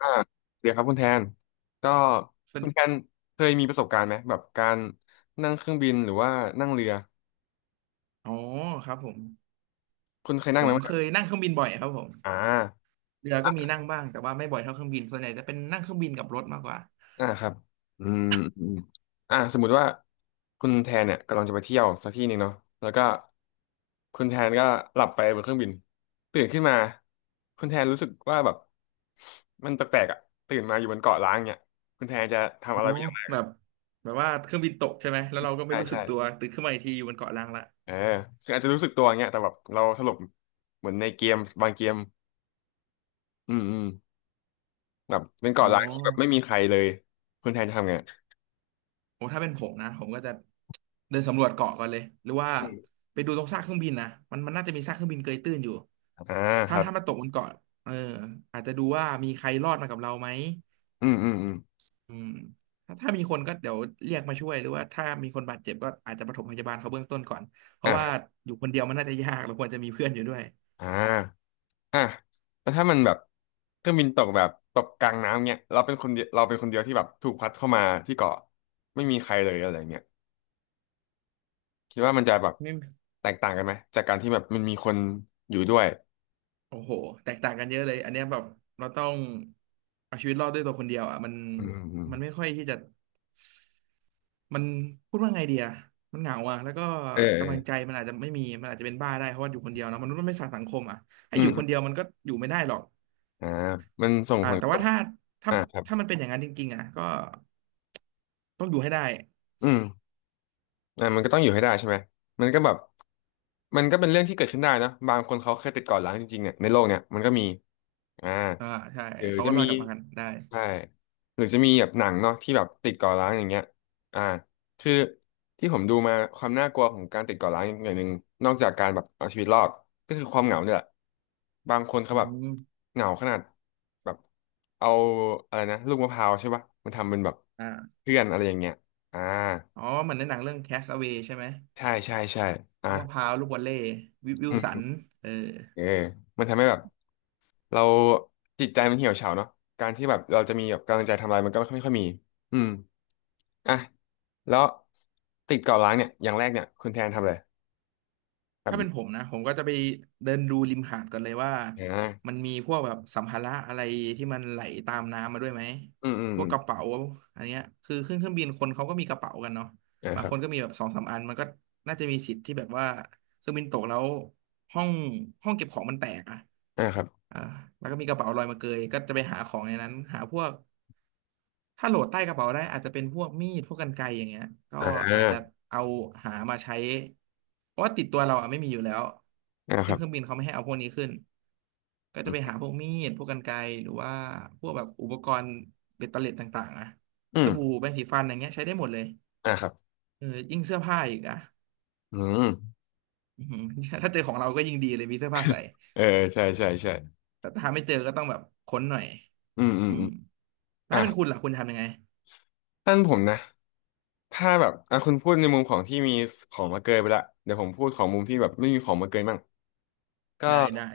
อ่าเดี๋ยวครับคุณแทนก็สคุนิณแททนเคยมีประสบการณ์ไหมแบบการนั่งเครื่องบินหรือว่านั่งเรืออ๋อครับผมคุณเคยผนั่งไหมมแบเคบยนั่งเครื่องบินบ่อยครับผมอ่าเรือก็มีนั่งบ้างแต่ว่าไม่บ่อยเท่าเครื่องบินส่วนใหญ่จะเป็นนั่งเครื่องบินกับรถมากกว่าอ่าครับอืมอืมสมมุติว่าคุณแทนเนี่ยกำลังจะไปเที่ยวสักที่หนึ่งเนาะแล้วก็คุณแทนก็หลับไปบนเครื่องบินตื่นขึ้นมาคุณแทนรู้สึกว่าแบบมันแปลกๆอ่ะตื่นมาอยู่บนเกาะล้างเนี่ยคุณแทนจะทำอ๋อะอไรเป็นอย่างแรแบกบแบบว่าเครื่องบินตกใช่ไหมแล้วเราก็ไม่ใช่รู้สึใช่ กตัวตื่นขึ้นมาอีกทีอยู่บนเกาะล้างละเออคืออาจจะรู้สึกตัวอย่างเงี้ยแต่แบบเราสลบเหมือนในเกมบางเกมอืมอืมแบบเป็นอ๋อเกาะร้างที่แบบไม่มีใครเลยคุณแทนทำไงโอ้ถ้าเป็นผมนะผมก็จะเดินสำรวจเกาะก่อนเลยหรือว่าไปดูตรงซากเครื่องบินนะมันน่าจะมีซากเครื่องบินเกยตื้นอยู่อ่าคถ้ารับถ้ามันตกบนเกาะเอออาจจะดูว่ามีใครรอดมากับเราไหม อืมอืมอืมอืมถ้ามีคนก็เดี๋ยวเรียกมาช่วยหรือว่าถ้ามีคนบาดเจ็บก็อาจจะปฐมพยาบาลเขาเบื้องต้นก่อนเพราะว่าอ่าอยู่คนเดียวมันน่าจะยากเราควรจะมีเพื่อนอยู่ด้วยอ่าอ่ะแล้วถ้ามันแบบเครื่องบินตกแบบตกกลางน้ำเงี้ยเราเป็นคนเดียวเราเป็นคนเดียวที่แบบถูกพัดเข้ามาที่เกาะไม่มีใครเลยอะไรเงี้ยคิดว่ามันจะแบบไม่แตกต่างกันไหมจากการที่แบบมันมีคนอยู่ด้วยโอ้โหแตกต่างกันเยอะเลยอันเนี้ยแบบเราต้องเอาชีวิตรอดด้วยตัวคนเดียวอ่ะมันอืมอืมไม่ค่อยที่จะมันพูดว่าไงเดียมันเหงาอ่ะแล้วก็อืมเออเอกำลังใจอมันอาจจะไม่มีมันอาจจะเป็นบ้าได้เพราะว่าอยู่คนเดียวเนอะมนุษย์มันไม่สานสังคมอ่ะให้อือมยู่อคนเดีมยวมันก็อยู่ไม่ได้หรอกอ่ามันส่งอ่าผลแต่กระว่าทบถ้าถ้าอ่าครับถ้ามันเป็นอย่างนั้นจริงๆอ่ะก็ต้องอยู่ให้ได้ อืม มันก็ต้องอยู่ให้ได้ใช่ไหมมันก็แบบมันก็เป็นเรื่องที่เกิดขึ้นได้นะบางคนเขาเคยติดก่อนร้างจริงๆเนี่ยในโลกเนี่ยมันก็มีอ่าอ่าใช่หรือเขาจะก็รมีอดกลับมากันได้ใช่หรือจะมีแบบหนังเนาะที่แบบติดก่อร้างอย่างเงี้ยอ่าคือที่ผมดูมาความน่ากลัวของการติดก่อร้างอย่างหนึ่งนอกจากการแบบเอาชีวิตรอดก็คือความเหงาเนี่ยแหละบางคนเขาอืแบบมเหงาขนาดแบบเอาอะไรนะลูกมะพร้าวใช่ปะมันทำเป็นแบบอ่าเพื่อนอะไรอย่างเงี้ยอ่า อ๋อเหมือนในหนังเรื่อง Castaway ใช่ไหมใช่ใช่ใช่อ่ะลูกมะพร้าวลูกวอลเลย์วิวิลอืสันมเออเออมันทำให้แบบเราจิตใจมันเหี่ยวเฉาเนาะการที่แบบเราจะมีแบบกำลังใจทำอะไรมันก็ไม่ค่อยมีอืมอ่ะแล้วติดเกาะล้างเนี่ยอย่างแรกเนี่ยคุณแทนทำอะไรครัถ้าเป็นผบมนะผมก็จะไปเดินดูริมหาดก่อนเลยว่าอ่มัานมีพวกแบบสัมภาระอะไรที่มันไหลตามน้ำมาด้วยไหมอืมอืมพวอืกมกระเป๋าอันเนี้ยคือขึ้นเครื่องบินคนเขาก็มีกระเป๋ากันเนาะอ่าบาคงรัคบนก็มีแบบสองสามอันมันก็น่าจะมีสิทธิ์ที่แบบว่าเครื่องบินตกแล้วห้องห้องเก็บของมันแตกอะ อ่าครับอ่าแล้วก็มีกระเป๋าลอยมาเกยก็จะไปหาของในนั้นหาพวกถ้าโหลดใต้กระเป๋าได้อาจจะเป็นพวกมีดพวกกรรไกรอย่างเงี้ยก็อ่อาจจะาเอาหามาใช้เพราะว่าติดตัวเราอ่ะไม่มีอยู่แล้วคขึ้นรัเครื่องบบินเขาไม่ให้เอาพวกนี้ขึ้นก็จะไปหาพวกมีดพวกกรรไกรหรือว่าพวกแบบอุปกรณ์เบ็ดเตล็ดต่างๆอะอืสมบู่แปรงสีฟันอย่างเงี้ยใช้ได้หมดเลยอ่าครับเออยิ่งเสื้อผ้าอีกอ่ะอืมอือหือ ถ้าเจอของเราก็ยิ่งดีเลยมีเสื้อผ้าใส่ เออใช่ใช่ใช่แต่ถ้าไม่เจอก็ต้องแบบค้นหน่อยอืมอืมอือืมมอ่ะถ้าเป็นคุณล่ะคุณทำยังไง ท่านผมนะถ้าแบบอ่ะคุณพูดในมุมของที่มีของมาเกยไปละเดี๋ยวผมพูดของมุมที่แบบไม่มีของมาเกยมั่งก็ ได้ได้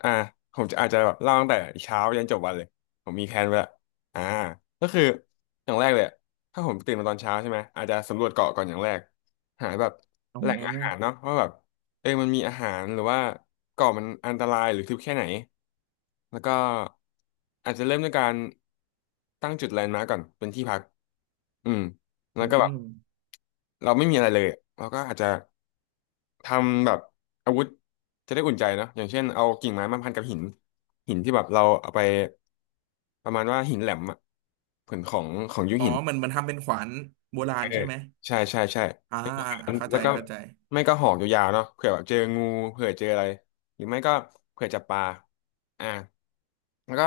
อ่าผมจะอาจจะแบบเล่าตั้งแต่เช้ายันจบวันเลยผมมีแผนไว้ละอ่าก็คืออย่างแรกเลยอะถ้าผมตื่นมาตอนเช้าใช่ไหมอาจจะสำรวจเกาะก่อนอย่างแรกหาแบบอ๋แหล่งอาหารอเนาะว่าแบบเออมันมีอาหารหรือว่าเกาะมันอันตรายหรือทึบแค่ไหนแล้วก็อาจจะเริ่มด้วยการตั้งจุดแลนด์มาร์กก่อนเป็นที่พักอืมแล้อืวก็แบบมเราไม่มีอะไรเลยเราก็อาจจะ ทำแบบอาวุธจะได้อุ่นใจเนอะอย่างเช่นเอากิ่งไม้มาพันกับหินหินที่แบบเราเอาไปประมาณว่าหินแหลมอะผืนของของยุคหินมันทำเป็นขวานโบราเอณอใช่ไหมใช่ใช่ใช่อ่าอ่าเข้าแล้ใจวก็เข้าใจไม่ก็หอกยาวๆเนาะเผื่อแบบเจองูเผื่อเจออะไรหรือไม่ก็เผื่อจับปลาอ่าแล้วก็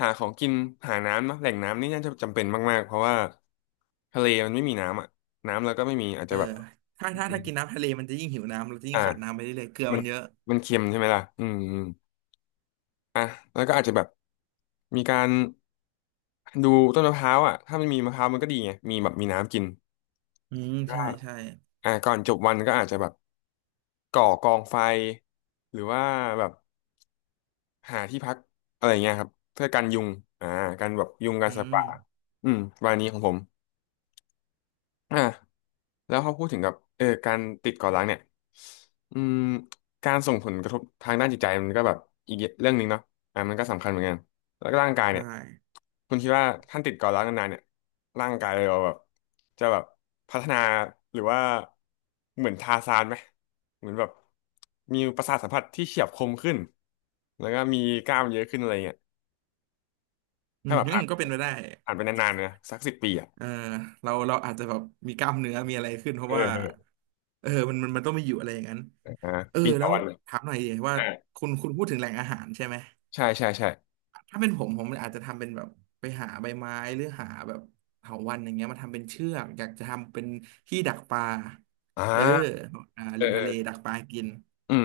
หาของกินหาน้ำเนาะแหล่งน้ำนี่น่าจะจำเป็นมากๆเพราะว่าทะเลมันไม่มีน้ำอะน้ำแล้วก็ไม่มีอาจเอจะอแบบถ้ากินน้ำทะเลมันจะยิ่งหิวน้ำเราจะยิ่อ่างขาดน้ำไปเรื่อยๆเกลือมัมันนเยอะมันเค็มใช่ไหมล่ะอืม อ่ะแล้วก็อาจจะแบบมีการดูต้นมะพร้าวอ่ะถ้ามันมีมะพร้าวมันก็ดีไงมีแบบมีน้ำกินอืมก็ใช่ใช่อ่ะก่อนจบวันก็อาจจะแบบก่อกองไฟหรือว่าแบบหาที่พักอะไรเงี้ยครับเพื่อกันยุงอ่ากันแบบยุงกันอืสัตว์มป่าอืมวันนี้ของผมอ่ะ แล้วเขาพูดถึงกับเออการติดเกาะร้างเนี่ยอืมการส่งผลกระทบทางด้านจิตใจมันก็แบบอีกเรื่องหนึ่งเนาะอ่ะมันก็สำคัญเหมือนกันแล้วก็ร่างกายเนี่ยใช่คุณคิดว่าท่านติดเกาะร้างนานๆเนี่ยร่างกายเราแบบจะแบบพัฒนาหรือว่าเหมือนทาร์ซานไหมเหมือนแบบมีประสาทสัมผัสที่เฉียบคมขึ้นแล้วก็มีกล้ามเยอะขึ้นอะไรเงี้ยอืถ้าแบบมอ่านก็เป็นไปได้อ่านไปนานๆนะสัก10 ปีอ่ะเออเราอาจจะแบบมีกล้ามเนื้อมีอะไรขึ้นเพเอราะว่าอเออเออมันต้องมีอยู่อะไรอย่างนั้นอ่าเออปีต่อแล้ววันถามหน่อยดิว่าอ่าคุณพูดถึงแหล่งอาหารใช่ไหม ใช่ใช่ใช่ถ้าเป็นผมผมอาจจะทำเป็นแบบไปหาใบไม้หรือหาแบบเถาวัลย์อย่างเงี้ยมาทำเป็นเชือกอยากจะทำเป็นที่ดักปลาอ่เออาอ่าริมทะเลเออ ดักปลากินอืม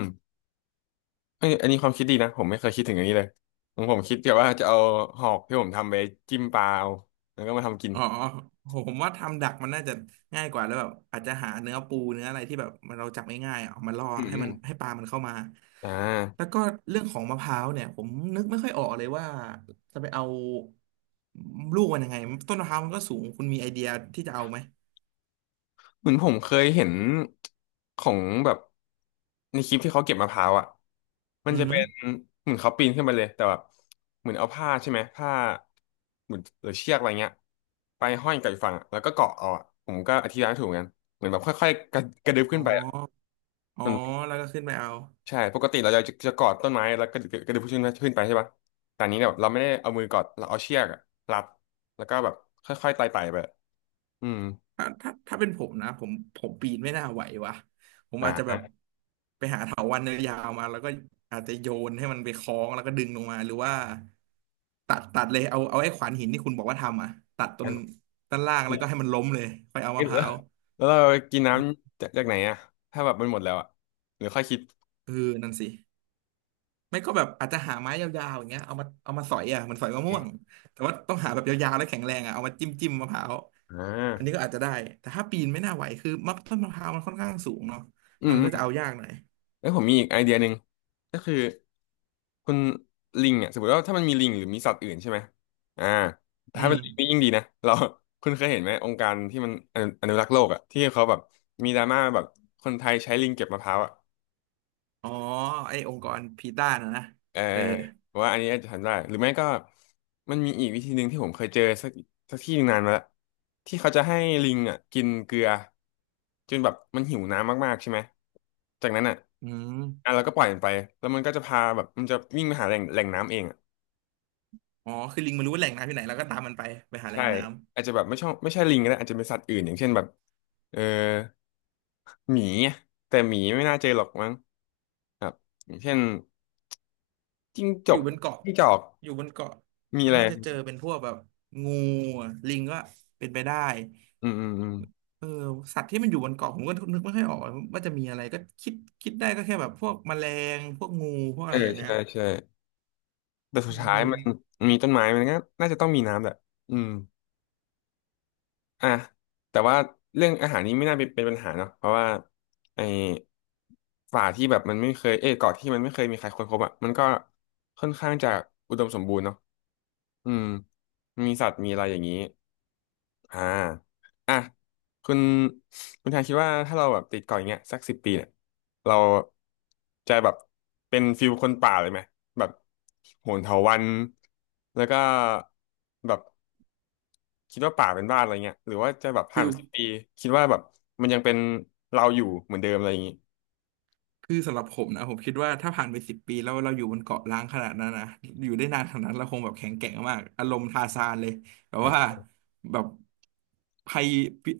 เอ้ยอันนี้ความคิดดีนะผมไม่เคยคิดถึงอย่างนี้เลยของผมคิดแต่ว่าจะเอาหอกที่ผมทำไปจิ้มปลาเอาแล้วก็มาทำกินอ๋อผมว่าทำดักมันน่าจะง่ายกว่าแล้วแบบอาจจะหาเนื้อปูเนื้ออะไรที่แบบมันเราจับง่ายๆอ่ะเอามาล่ออืมให้อมันมให้ปลามันเข้ามาอ่แล้วาก็เรื่องของมะพร้าวเนี่ยผมนึกไม่ค่อยออกเลยว่าจะไปเอาลูกมันยังไงต้นมะพร้าวมันก็สูงคุณมีไอเดียที่จะเอาไหมเหมือนผมเคยเห็นของแบบในคลิปที่เขาเก็บมะพร้าวอ่ะมันอือจะฮึเป็นเหมือนเขาปีนขึ้นไปเลยแต่แบบเหมือนเอาผ้าใช่ไหมผ้าเหมือนหรือเชือกอะไรเงี้ยไปห้อยกับอีกฝั่งอะแล้วก็เกาะเอาอะผมก็อธิบายไม่ถูกเหมือนกันเหมือนแบบค่อยๆกระดึบอ๋อ ขึ้นไปอ่ะ อ๋อแล้วก็ขึ้นไปเอาใช่ปกติเราจะจะกอดต้นไม้แล้วก็กระดึบขึ้นไปใช่ปะแต่อันนี้เนี่ยแบบเราไม่ได้เอามือกอดเราเอาเชือกอะรัดแล้วก็แบบค่อยๆไต่ไปอืมถ้าเป็นผมนะผมปีนไม่น่าไหววะผมอ่อาจจะแบบาไปหาเถาวัลย์ยาวๆมาแล้วก็อาจจะโยนให้มันไปคล้องแล้วก็ดึงลงมาหรือว่าตัดเลยเอาไอ้ขวานหินที่คุณบอกว่าทำอ่ะตัดต้งั้นนด้านล่างแล้วก็ให้มันล้มเลยค่อยเอาเหมะพลือร้าวแล้วเรากินน้ำจากไหนอะถ้าแบบมันหมดแล้วอะหรือค่อยคิดเออนั่นสิไม่ก็แบบอาจจะหาไม้ยาวๆอย่างเงี้ยเอามาสอยอ่ะเหมันสอยมะม่วงแต่ว่าต้องหาแบบยาวๆแล้วแข็งแรงอ่ะเอามาจิ้มมะพร้าว อ่าอันนี้ก็อาจจะได้แต่ถ้าปีนไม่น่าไหวคือมักต้นมะพร้าวมันค่อนข้างสูงเนาะอืมมันอืก็มจะเอายากหน่อยแล้วผมมีอีกไอเดียหนึ่งก็คือ คุณลิงอ่ะสมมติว่าถ้ามันมีลิงหรือมีสัตว์อื่นใช่ไหมอ่าอืถ้าเป็มนลิงนี่ยิ่งดีนะเรา คุณเคยเห็นไหมองค์การที่มันอนุรักษ์โลกอ่ะที่เขาแบบมีดราม่าแบบคนไทยใช้ลิงเก็บมะพร้าวอ่ะอ๋อไอ้องค์กรพีต้านะนะเออเออว่าอันนี้อาจจะทำได้หรือไม่ก็มันมีอีกวิธีหนึ่งที่ผมเคยเจอสักที่หนึ่งนานมาแล้วที่เขาจะให้ลิงอ่ะกินเกลือจนแบบมันหิวน้ำมากๆใช่ไหมจากนั้นอ่ะอืมอ่ะเราก็ปล่อยมันไปแล้วมันก็จะพาแบบมันจะวิ่งไปหาแหล่งน้ำเองอ่ะ อ๋อคือลิงมันรู้ว่าแหล่งน้ำที่ไหนแล้วก็ตามมันไปไปหาแหล่ใช่งน้ำ อาจจะแบบไม่ชอบไม่ใช่ลิงก็ได้อาจจะเป็นสัตว์อื่นอย่างเช่นแบบเออหมีอะแต่หมีไม่น่าเจอหรอกมั้งครับอย่างเช่นจิ้งจอยู่กบนเกาะจิ้งจอกอยู่บนเกาะมีมัอะนไรน่าจะเจอเป็นพวกแบบงูอะลิงก็เป็นไปได้อืมอืมอืมเออสัตว์ที่มันอยู่บนเกาะผมก็นึกไม่ค่อยออกว่าจะมีอะไรก็คิดคิดได้ก็แค่แบบพวกแมลงพวกงูพวกเออะอไรอย่างเงี้ใช่ยใช่แต่สุอืดท้ายมันมมีต้นไม้มันก็น่าจะต้องมีน้ำแหละอืมอ่ะแต่ว่าเรื่องอาหารนี้ไม่น่าเป็นปัญหาเนาะเพราะว่าไอ้ป่าที่แบบมันไม่เคยเอ้ยเกาะที่มันไม่เคยมีใครค้นพบอ่ะมันก็ค่อนข้างจะอุดมสมบูรณ์เนาะอืมมีสัตว์มีอะไรอย่างนี้ อ่าอ่ะคุณคุณทางคิดว่าถ้าเราแบบติดเกาะอย่างเงี้ยสักสิบปีเนี่ย เราจะแบบเป็นฟิลคนป่าเลยไหมแบบโหนเถาวัลย์แล้วก็แบบคิดว่าป่าเป็นบ้านอะไรเงี้ยหรือว่าจะแบบผ่านคือ ไปสิบปีคิดว่าแบบมันยังเป็นเราอยู่เหมือนเดิมอะไรอย่างงี้คือสำหรับผมนะผมคิดว่าถ้าผ่านไปสิบปีแล้วเราอยู่บนเกาะล้างขนาดนั้นนะอยู่ได้นานขนาดนั้นเราคงแบบแข็งแกร่งมากอารมณ์ทาซานเลยแบบฮะ ว่าแบบภัย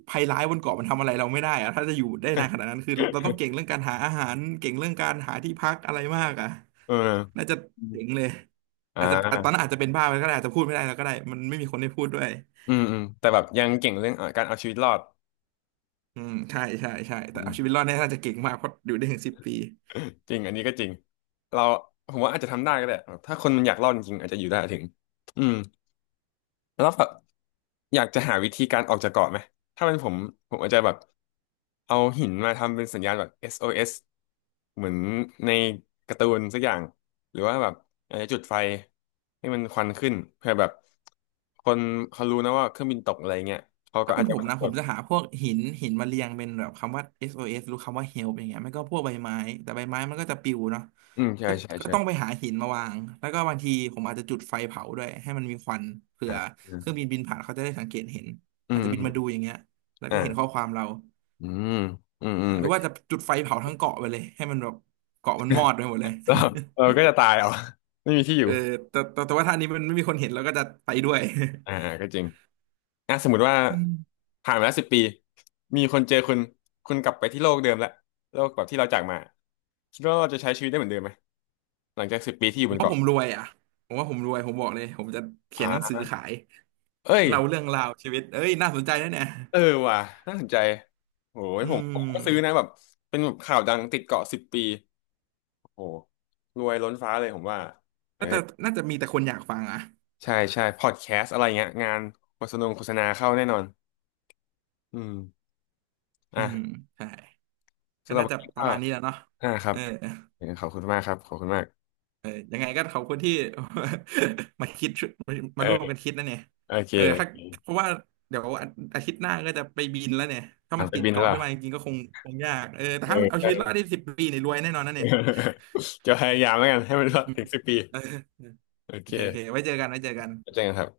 ภัยร้ายบนเกาะมันทำอะไรเราไม่ได้อะถ้าจะอยู่ได้นานขนาดนั้นคือเราต้องเก่งเรื่ องการหาอาหารเก่งเรื่องการหาที่พักอะไรมากอ่ะเออน่าจะเจ๋งเลยอ่อาจจะตอนานั้นอาจจะเป็นบ้าไปก็ได้อาจจะพูดไม่ได้แล้วก็ได้มันไม่มีคนให้พูดด้วยอืมอืมแต่แบบยังเก่งเรื่องการเอาชีวิตรอดอืมใช่ใช่ใช่อืแต่เอาม ชีวิตรอดเนี่ยน่าจะเก่งมากเพราะอยู่ได้ถึงสิบปี จริงอันนี้ก็จริงเราผมว่าอาจจะทำได้ก็ได้แบบถ้าคนมันอยากรอดจริงๆอาจจะอยู่ได้ถึงอืมแล้วแบบอยากจะหาวิธีการออกจากเกาะไหมถ้าเป็นผมผมอาจจะแบบเอาหินมาทำเป็นสัญญาณแบบ SOS เอสเหมือนในการ์ตูนสักอย่างหรือว่าแบบอาจจะจุดไฟให้มันควันขึ้นเพื่อแบบคนเขารู้นะว่าเครื่องบินตกอะไรเงี้ยเขาก็ถ้าอาเป็นจผจะมมานะสำรผวมจจะหาพวกหินมาเรียงเป็นแบบคำว่า SOS หรือคำว่า help อย่างเงี้ยไม่ก็พวกใบไม้แต่ใบไม้มันก็จะปลิวเนาะอืมใช่ก็ใช่ก็ต้องไปใช่หาหินมาวางแล้วก็บางทีผมอาจจะจุดไฟเผาด้วยให้มันมีควันเผื่อ่าออืมเครื่องบินบินผ่านเขาจะได้สังเกตเห็นอือาจมจะบิอืนมาดูมอย่างเงี้ยแล้วก็เห็นข้อ่าอความเราอืมอืมอืม อ่าหรือว่าจะจุดไฟเผาทั้งเกาะไปเลยให้มันแบบเกาะมันมอดไปหมดเลย เราเราก็จะตายเอา ไม่มีที่อ เอยู่อแต่ว่าท่านี้มันไม่มีคนเห็นแล้วก็จะไปด้วย อ่าอ่า ก็จริงอ่ะสมมติว่าอืมผ่านมาแล้วสิบปีมีคนเจอคุณคุณกลับไปที่โลกเดิมละโลกแบบที่เราจากมาคิดว่าเราจะใช้ชีวิตได้เหมือนเดิมไหมหลังจากสิบปีที่อผยู่บมนว่าผเกาะมรวยอ่ะผมว่าผมรวยผมบอกเลยผมจะเขีอ่ยนหนังสือาขาย เอ้ยเล่าเรื่องราวชีวิตเอ้ยน่าสนใจนะเนี่ยเออว่ะน่าสนใจโหยอืผมผมมก็ซื้อนะแบบเป็นแบบข่าวดังติดเกาะสิบปีโอ้โหรวยล้นฟ้าเลยผมว่าเออน่าจะน่าจะมีแต่คนอยากฟังอ่ะใช่ใช่พอดแคสต์อะไรเงี้ยงานโฆษณาเข้าแน่นอนอืมอืมอ่ะใช่ก็สำหรับน่าวัจะนนี้ปก็ ระมาณนี้แหล้วเนาะอ่าครัเอบอเออขอบคุณมากครับขอบคุณมากเออยังไงก็ขอบคุณที่ มาคิดมาร่วมกัเออนคิดนะเนี่ยโอเคเออถ้าเพราะว่าเดี๋ยวอาทิตย์หน้าก็จะไปบินแล้วเนี่ยถ้าอ่ะมันไปติดบินแล้วเกาะล่ะขึ้นมาจริงๆก็คงยากเออแต่เออถ้าเอาเอชีวิตรอ อดได้สิบปีเนี่ยรวยแน่นอนนะเนี่ย จะพยายามแล้วกันให้มันรอดถึงสิบปี เออโอโอเคเคโอเคไว้เจอกันไว้เจอกันแล้วเจอกันครับ